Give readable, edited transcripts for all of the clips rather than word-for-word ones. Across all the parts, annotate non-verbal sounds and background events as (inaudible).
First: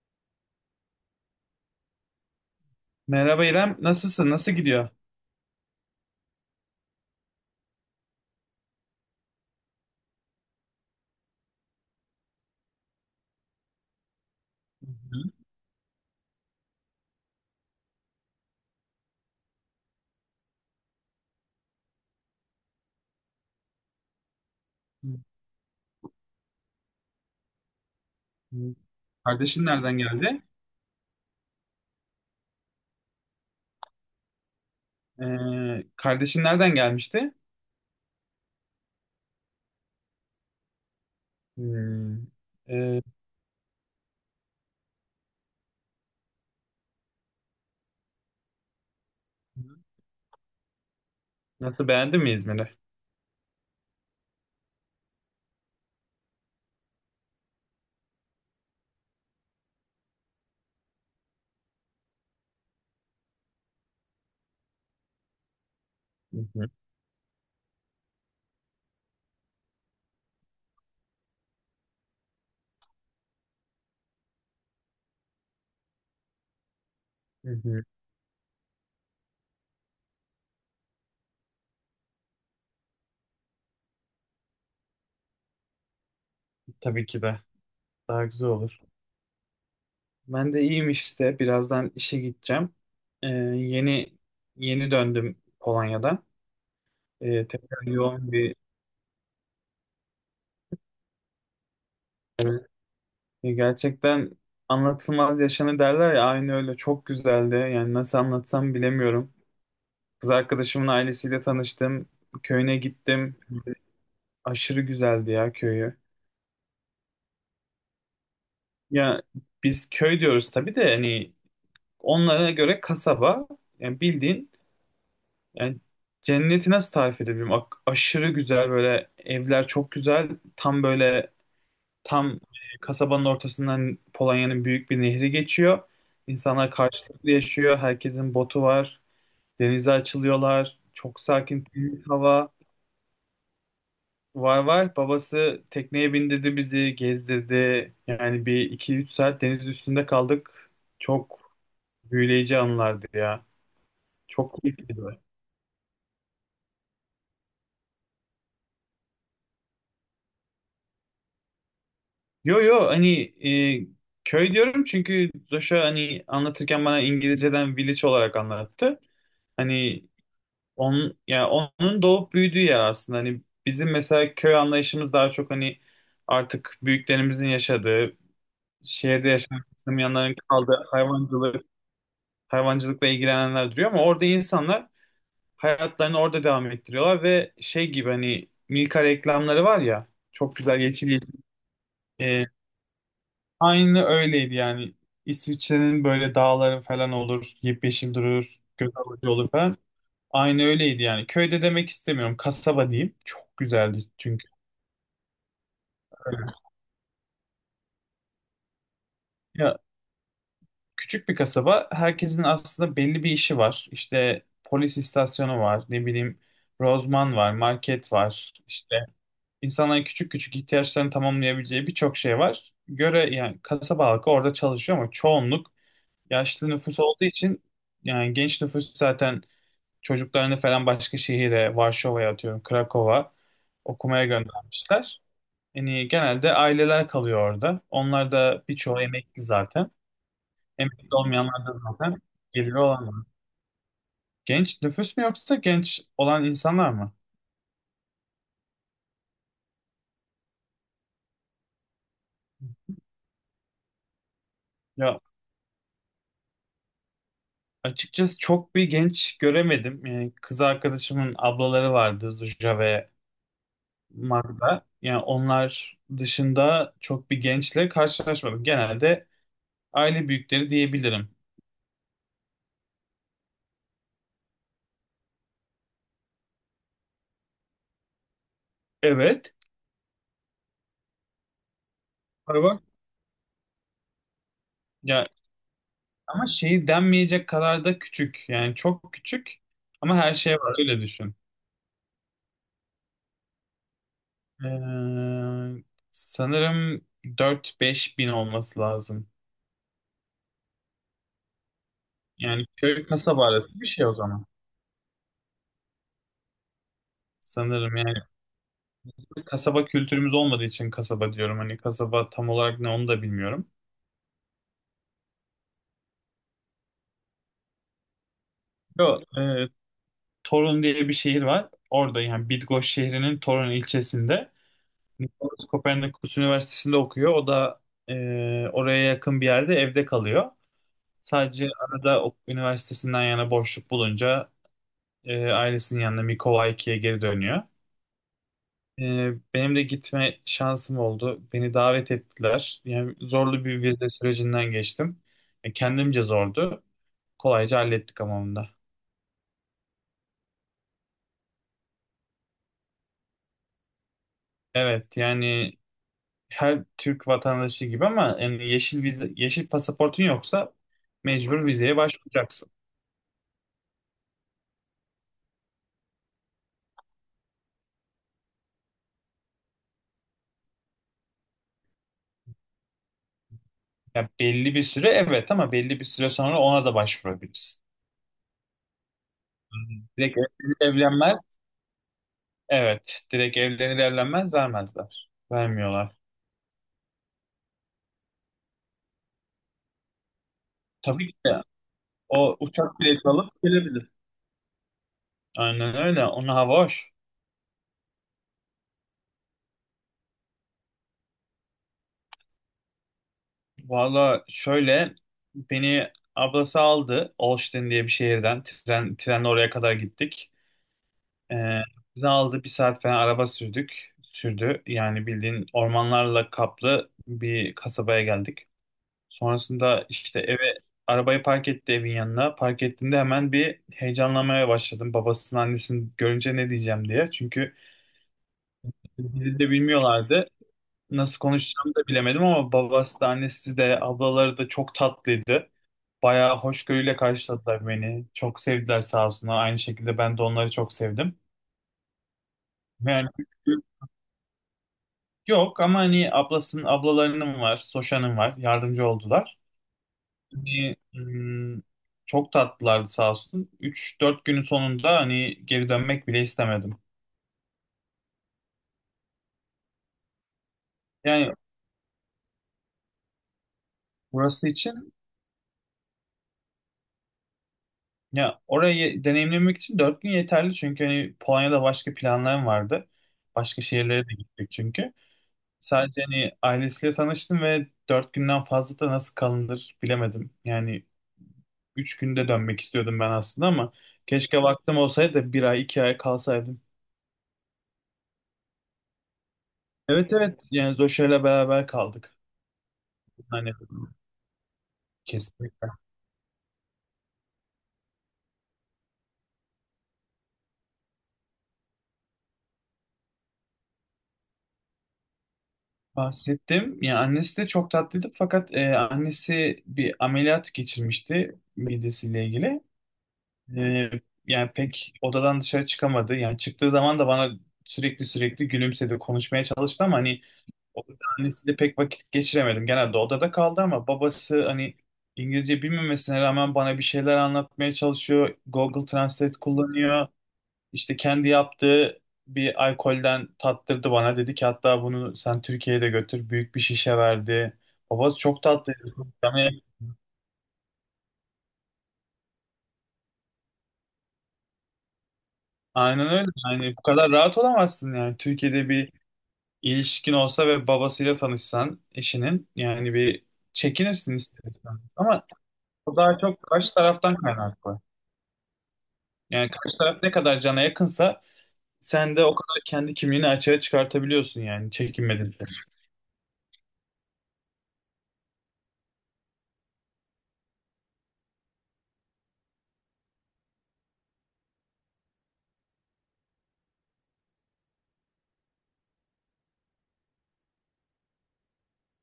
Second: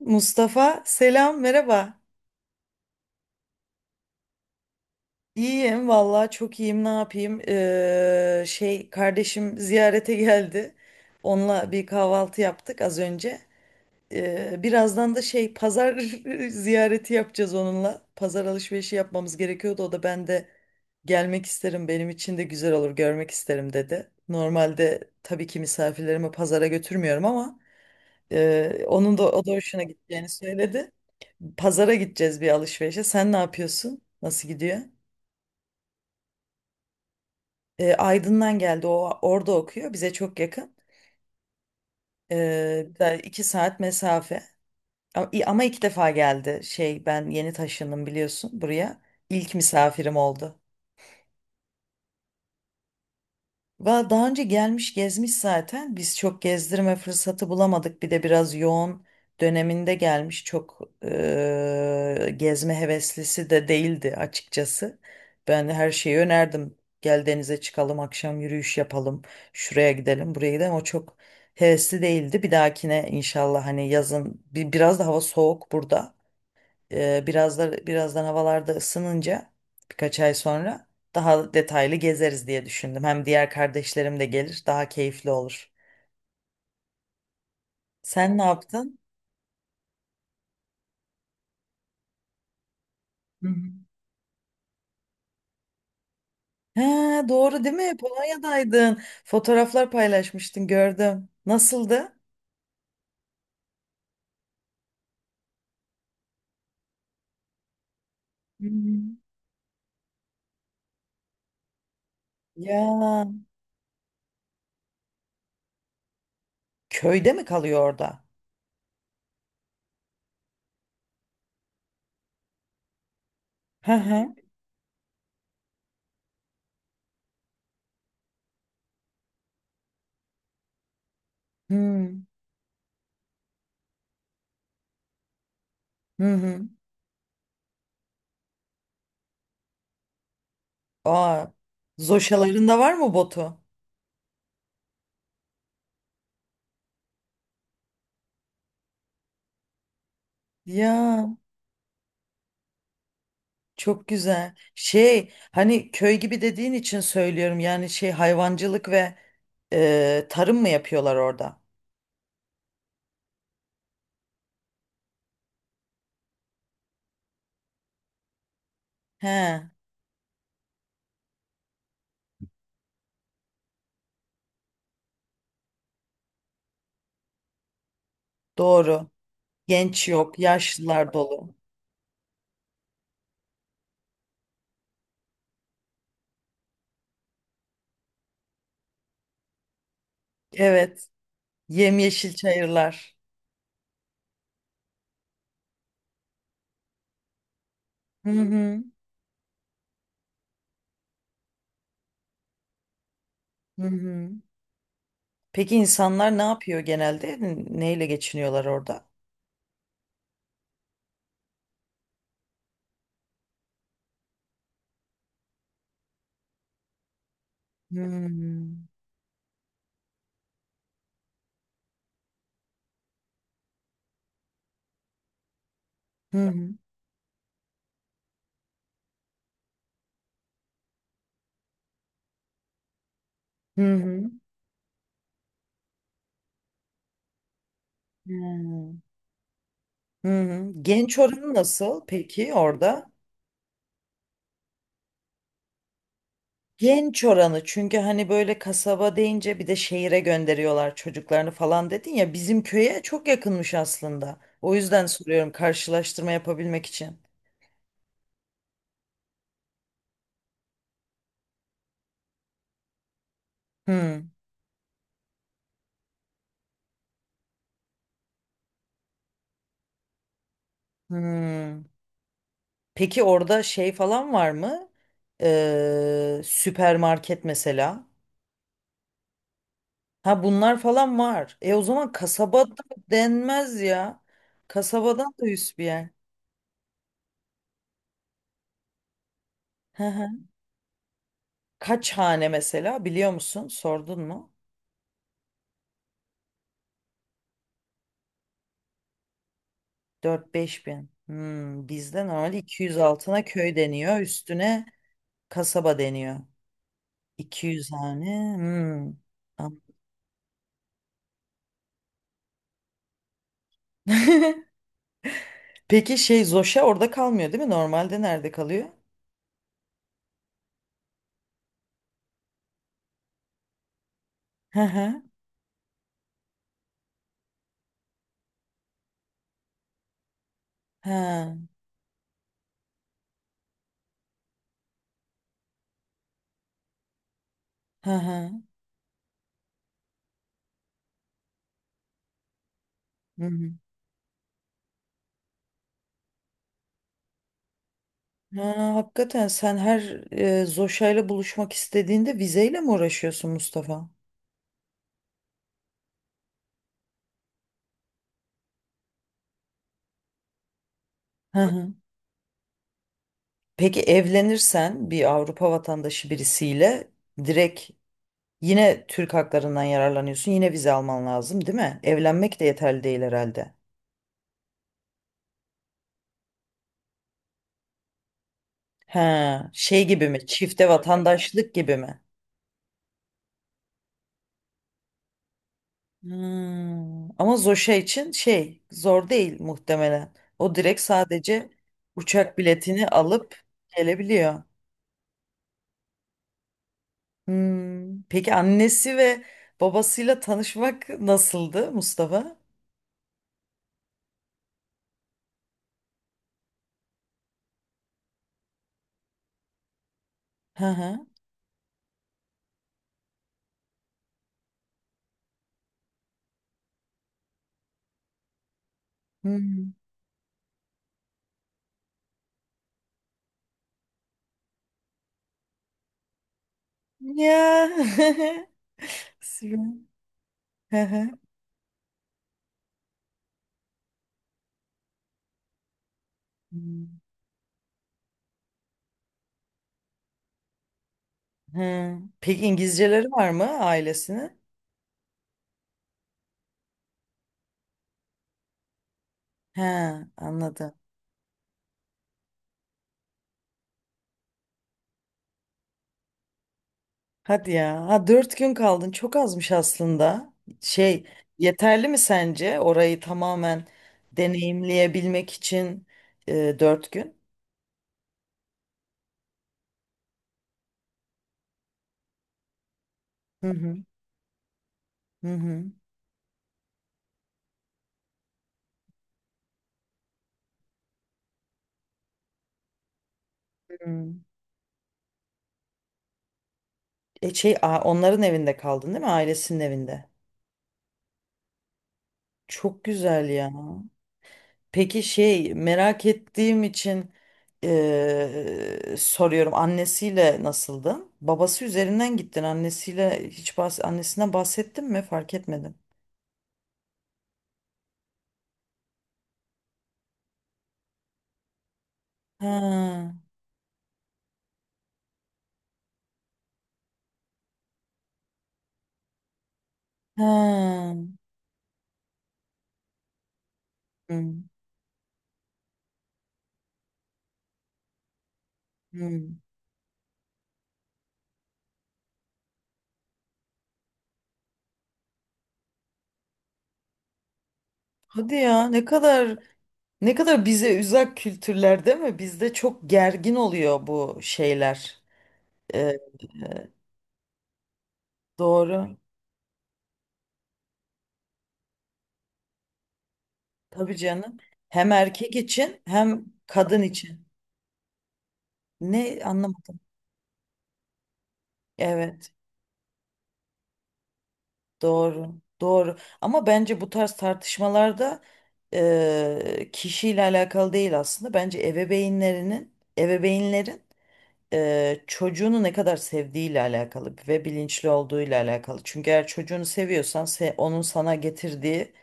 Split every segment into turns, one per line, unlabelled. Mustafa selam merhaba.
Merhaba İrem, nasılsın? Nasıl gidiyor?
İyiyim vallahi çok iyiyim ne yapayım. Şey kardeşim ziyarete geldi. Onunla bir kahvaltı yaptık az önce. Birazdan da
Hı
şey pazar (laughs) ziyareti yapacağız onunla. Pazar alışverişi yapmamız gerekiyordu. O da ben de gelmek isterim benim için de güzel olur görmek isterim dedi.
hı.
Normalde tabii ki misafirlerimi pazara götürmüyorum ama
Hı.
onun da o da
Kardeşin
hoşuna
nereden
gideceğini
geldi?
söyledi. Pazara gideceğiz bir alışverişe. Sen ne yapıyorsun? Nasıl gidiyor?
Kardeşin nereden gelmişti?
Aydın'dan geldi. O orada okuyor. Bize çok yakın.
Hmm.
E,
Ee,
Da 2 saat mesafe. Ama 2 defa geldi. Şey ben yeni taşındım biliyorsun buraya. İlk misafirim oldu.
Nasıl, beğendin mi İzmir'i?
Daha önce gelmiş gezmiş zaten. Biz çok gezdirme fırsatı bulamadık. Bir de biraz yoğun döneminde gelmiş. Çok gezme heveslisi de değildi açıkçası. Ben her şeyi
Hı hı,
önerdim. Gel denize çıkalım, akşam yürüyüş yapalım, şuraya gidelim, buraya gidelim. O çok hevesli değildi. Bir dahakine inşallah hani yazın biraz da hava soğuk burada.
hı hı.
Birazdan havalarda ısınınca birkaç ay sonra daha detaylı gezeriz diye düşündüm. Hem diğer kardeşlerim de gelir, daha keyifli olur.
Tabii ki de. Daha
Sen ne
güzel olur.
yaptın?
Ben de iyiyim işte. Birazdan işe gideceğim.
Hı hı.
Yeni yeni döndüm Polonya'dan.
Ha, doğru değil
Tekrar
mi?
yoğun bir.
Polonya'daydın. Fotoğraflar paylaşmıştın, gördüm. Nasıldı?
Evet. Gerçekten anlatılmaz yaşanı derler ya, aynı öyle, çok güzeldi. Yani nasıl
Hı
anlatsam
hı.
bilemiyorum. Kız arkadaşımın ailesiyle tanıştım.
Ya
Köyüne gittim. Aşırı güzeldi ya köyü.
köyde mi kalıyor orada?
Ya, biz köy diyoruz tabii de hani onlara göre kasaba,
Hı
yani
hı.
bildiğin, yani cenneti nasıl tarif edebilirim? Aşırı güzel, böyle evler çok güzel. Tam böyle,
Hmm.
tam kasabanın ortasından Polonya'nın büyük bir nehri geçiyor.
Hı hı.
İnsanlar karşılıklı yaşıyor. Herkesin botu var. Denize açılıyorlar. Çok
Aa,
sakin, temiz hava.
zoşaların da var mı botu?
Var var. Babası tekneye bindirdi bizi, gezdirdi. Yani bir iki üç saat deniz üstünde kaldık.
Ya.
Çok büyüleyici anlardı ya.
Çok güzel.
Çok keyifliydi.
Şey hani köy gibi dediğin için söylüyorum yani şey hayvancılık ve tarım mı yapıyorlar orada?
Yo yo, hani e, köy diyorum çünkü Joshua hani anlatırken bana İngilizceden village olarak anlattı.
He,
Hani onun doğup büyüdüğü yer aslında. Hani bizim mesela köy anlayışımız daha çok hani artık büyüklerimizin yaşadığı,
doğru.
şehirde yaşayan insanların
Genç
yanların
yok,
kaldığı,
yaşlılar dolu.
hayvancılıkla ilgilenenler duruyor, ama orada insanlar hayatlarını orada devam ettiriyorlar ve şey gibi, hani Milka reklamları var ya, çok güzel,
Evet,
yeşil yeşil.
yemyeşil
Ee,
çayırlar.
Aynı öyleydi yani. İsviçre'nin böyle dağları falan olur, yemyeşil
Hı
durur,
hı,
göz alıcı olur falan. Aynı öyleydi yani. Köyde demek istemiyorum. Kasaba diyeyim. Çok
hı
güzeldi
hı.
çünkü.
Peki insanlar ne yapıyor genelde? Neyle geçiniyorlar orada?
Ya, küçük bir kasaba. Herkesin aslında belli bir işi var. İşte polis istasyonu var, ne bileyim, rozman var,
Hı
market
hı,
var. İşte İnsanların küçük küçük ihtiyaçlarını tamamlayabileceği birçok şey var. Göre yani kasaba halkı orada çalışıyor ama çoğunluk
hı
yaşlı
hı,
nüfus olduğu için, yani genç nüfus zaten çocuklarını falan başka şehire, Varşova'ya atıyorum, Krakow'a
hı
okumaya
hı.
göndermişler. Yani genelde aileler kalıyor orada. Onlar da birçoğu emekli zaten.
Hı hı.
Emekli
Genç oranı
olmayanlar da
nasıl
zaten
peki
geliri
orada?
olanlar. Genç nüfus mu yoksa genç olan insanlar mı?
Genç oranı çünkü hani böyle kasaba deyince bir de şehire gönderiyorlar çocuklarını falan dedin ya bizim köye çok yakınmış aslında. O yüzden
Ya,
soruyorum karşılaştırma yapabilmek için.
açıkçası çok bir genç göremedim. Yani kız arkadaşımın ablaları vardı, Zuja ve
Hmm,
Magda. Yani onlar dışında çok bir gençle karşılaşmadım. Genelde aile büyükleri diyebilirim.
hmm. Peki orada şey falan var mı? Süpermarket mesela.
Evet.
Ha bunlar falan var. O zaman kasabada
Var.
denmez ya.
Ya
Kasabadan da üst bir yer.
ama şeyi denmeyecek kadar da küçük. Yani çok küçük
Hı
ama
hı.
her şey var, öyle düşün.
Kaç hane mesela biliyor musun? Sordun mu?
Ee, Sanırım 4-5 bin olması lazım.
4-5 bin. Hmm, bizde normalde
Yani
200
köy
altına
kasaba
köy
arası bir şey o
deniyor.
zaman.
Üstüne kasaba deniyor. 200
Sanırım yani.
hane. Hmm. An-
Kasaba kültürümüz olmadığı için kasaba diyorum. Hani kasaba tam olarak ne, onu da bilmiyorum.
(laughs) Peki şey Zoşa orada kalmıyor değil mi? Normalde nerede kalıyor?
Yo, Torun diye bir şehir var. Orada, yani Bidgoş şehrinin Torun ilçesinde.
Hı hı.
Nikolaus Kopernikus Üniversitesi'nde okuyor. O da oraya yakın bir yerde evde kalıyor.
Ha.
Sadece arada o üniversitesinden yana boşluk bulunca ailesinin yanına Mikowaiki'ye geri dönüyor.
Hı hı.
E, Benim de gitme şansım oldu. Beni davet ettiler. Yani
Hı
zorlu
hı.
bir vize sürecinden geçtim. Kendimce zordu. Kolayca hallettik ama.
Ha, hakikaten sen her Zoşa'yla buluşmak istediğinde vizeyle mi uğraşıyorsun Mustafa?
Evet yani, her Türk vatandaşı gibi, ama yani yeşil vize, yeşil pasaportun yoksa
Hı
mecbur
hı.
vizeye başvuracaksın.
Peki evlenirsen bir Avrupa vatandaşı birisiyle direkt yine Türk haklarından yararlanıyorsun. Yine vize alman lazım, değil mi? Evlenmek de yeterli değil herhalde.
Ya, belli bir süre evet, ama belli bir süre sonra ona da başvurabilirsin.
Ha, şey
Anladım.
gibi
Direkt
mi?
evlenir
Çifte
evlenmez.
vatandaşlık gibi mi?
Evet. Direkt evlenir evlenmez vermezler. Vermiyorlar.
Hmm, ama Zoşa için şey zor değil muhtemelen. O direkt
Tabii ki de,
sadece
o
uçak
uçak
biletini
bileti alıp
alıp
gelebilir.
gelebiliyor.
Aynen öyle. Ona hava hoş.
Hmm, peki annesi ve babasıyla tanışmak nasıldı Mustafa?
Valla şöyle, beni ablası aldı Olsztyn diye bir şehirden, trenle oraya kadar gittik.
Hı hı.
Ee, Bizi aldı, bir saat falan araba sürdü, yani bildiğin ormanlarla kaplı bir kasabaya geldik.
Hmm.
Sonrasında işte eve, arabayı park etti, evin yanına park ettiğinde hemen bir heyecanlanmaya başladım, babasının annesini görünce ne diyeceğim diye, çünkü
Ya. (laughs)
dili de
Süper.
bilmiyorlardı.
Hı hı.
Nasıl konuşacağımı da bilemedim, ama babası da annesi de ablaları da çok tatlıydı. Bayağı
Hmm.
hoşgörüyle karşıladılar beni. Çok sevdiler sağ olsunlar. Aynı şekilde ben de onları çok sevdim.
He. Peki İngilizceleri
Yani
var mı ailesini?
yok, ama hani ablalarının var, Soşan'ın var. Yardımcı oldular.
He, anladım.
Hani, çok tatlılardı sağ olsun. 3-4 günün sonunda hani geri dönmek bile istemedim.
Hadi ya. Ha, 4 gün kaldın. Çok azmış aslında. Şey,
Yani
yeterli mi sence orayı tamamen
burası için,
deneyimleyebilmek için 4 gün?
ya orayı deneyimlemek için 4 gün yeterli, çünkü hani Polonya'da başka planlarım vardı.
Hı
Başka
hı.
şehirlere de gittik çünkü.
Hı hı.
Sadece hani ailesiyle tanıştım ve dört günden fazla da nasıl kalınır bilemedim. Yani üç günde dönmek istiyordum ben aslında, ama
Hı.
keşke vaktim olsaydı da bir ay iki ay kalsaydım.
Şey, onların evinde kaldın değil mi? Ailesinin evinde.
Evet evet, yani Zoşa'yla beraber kaldık.
Çok güzel ya.
Hani,
Peki şey
kesinlikle
merak ettiğim için soruyorum annesiyle nasıldın? Babası üzerinden gittin annesiyle hiç annesinden bahsettin mi? Fark etmedim.
bahsettim. Yani annesi de çok tatlıydı, fakat annesi bir ameliyat geçirmişti midesiyle ilgili.
Ha,
E, Yani pek odadan dışarı çıkamadı. Yani çıktığı zaman da bana sürekli sürekli gülümsedi, konuşmaya çalıştı, ama hani o,
ha.
annesiyle pek vakit geçiremedim. Genelde odada kaldı, ama
Hı,
babası hani İngilizce bilmemesine rağmen bana bir şeyler anlatmaya çalışıyor. Google
hı.
Translate kullanıyor. İşte kendi yaptığı bir alkolden tattırdı bana. Dedi ki hatta, bunu sen Türkiye'ye de götür. Büyük bir şişe verdi. Babası
Hadi
çok
ya
tatlıydı. Yani
ne kadar bize uzak kültürler değil mi? Bizde çok gergin oluyor bu şeyler. Eee,
aynen öyle.
eee,
Yani bu kadar rahat olamazsın yani. Türkiye'de bir
doğru.
ilişkin olsa ve babasıyla tanışsan eşinin, yani bir
Tabii
çekinirsin
canım.
istersen.
Hem
Ama
erkek için
o daha
hem
çok karşı
kadın
taraftan
için.
kaynaklı.
Ne
Yani karşı
anlamadım.
taraf ne kadar cana yakınsa, sen de
Evet.
o kadar kendi kimliğini açığa çıkartabiliyorsun, yani
Doğru,
çekinmedin.
doğru. Ama bence bu tarz tartışmalarda kişiyle alakalı değil aslında. Bence ebeveynlerin çocuğunu ne kadar sevdiğiyle alakalı ve bilinçli olduğuyla alakalı. Çünkü eğer çocuğunu seviyorsan onun sana getirdiği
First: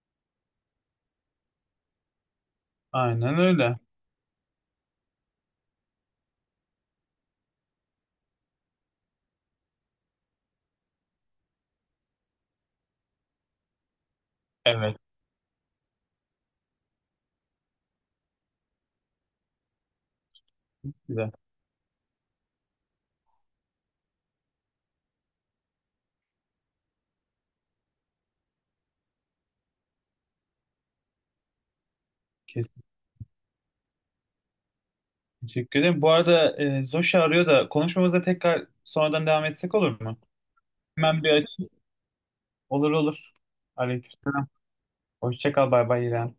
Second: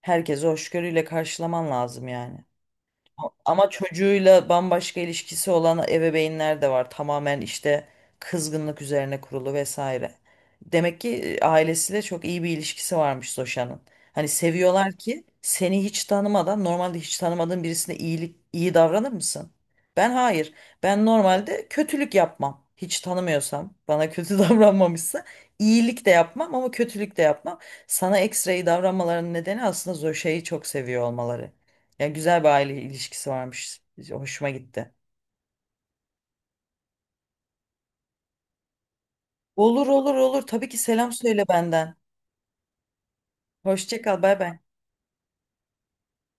herkese hoşgörüyle karşılaman lazım yani.
Aynen
Ama
öyle.
çocuğuyla bambaşka ilişkisi olan ebeveynler de var. Tamamen işte kızgınlık üzerine kurulu vesaire. Demek ki ailesiyle çok iyi bir ilişkisi varmış Zoşan'ın. Hani seviyorlar
Evet.
ki seni hiç tanımadan normalde hiç tanımadığın birisine iyi davranır mısın? Ben hayır. Ben
Güzel.
normalde kötülük yapmam. Hiç tanımıyorsam bana kötü (laughs) davranmamışsa iyilik de yapmam ama kötülük de yapmam. Sana ekstra iyi davranmalarının nedeni aslında Zoşa'yı çok seviyor olmaları. Ya güzel bir aile
Kesin.
ilişkisi varmış. Hoşuma gitti.
Teşekkür ederim. Bu arada, Zoşi arıyor da, konuşmamıza tekrar sonradan devam etsek
Olur
olur
olur
mu?
olur. Tabii ki selam
Hemen bir
söyle
açayım.
benden.
Olur olur.
Hoşça kal.
Aleyküm.
Bay bay.
Hoşça kal. Bay bay İrem.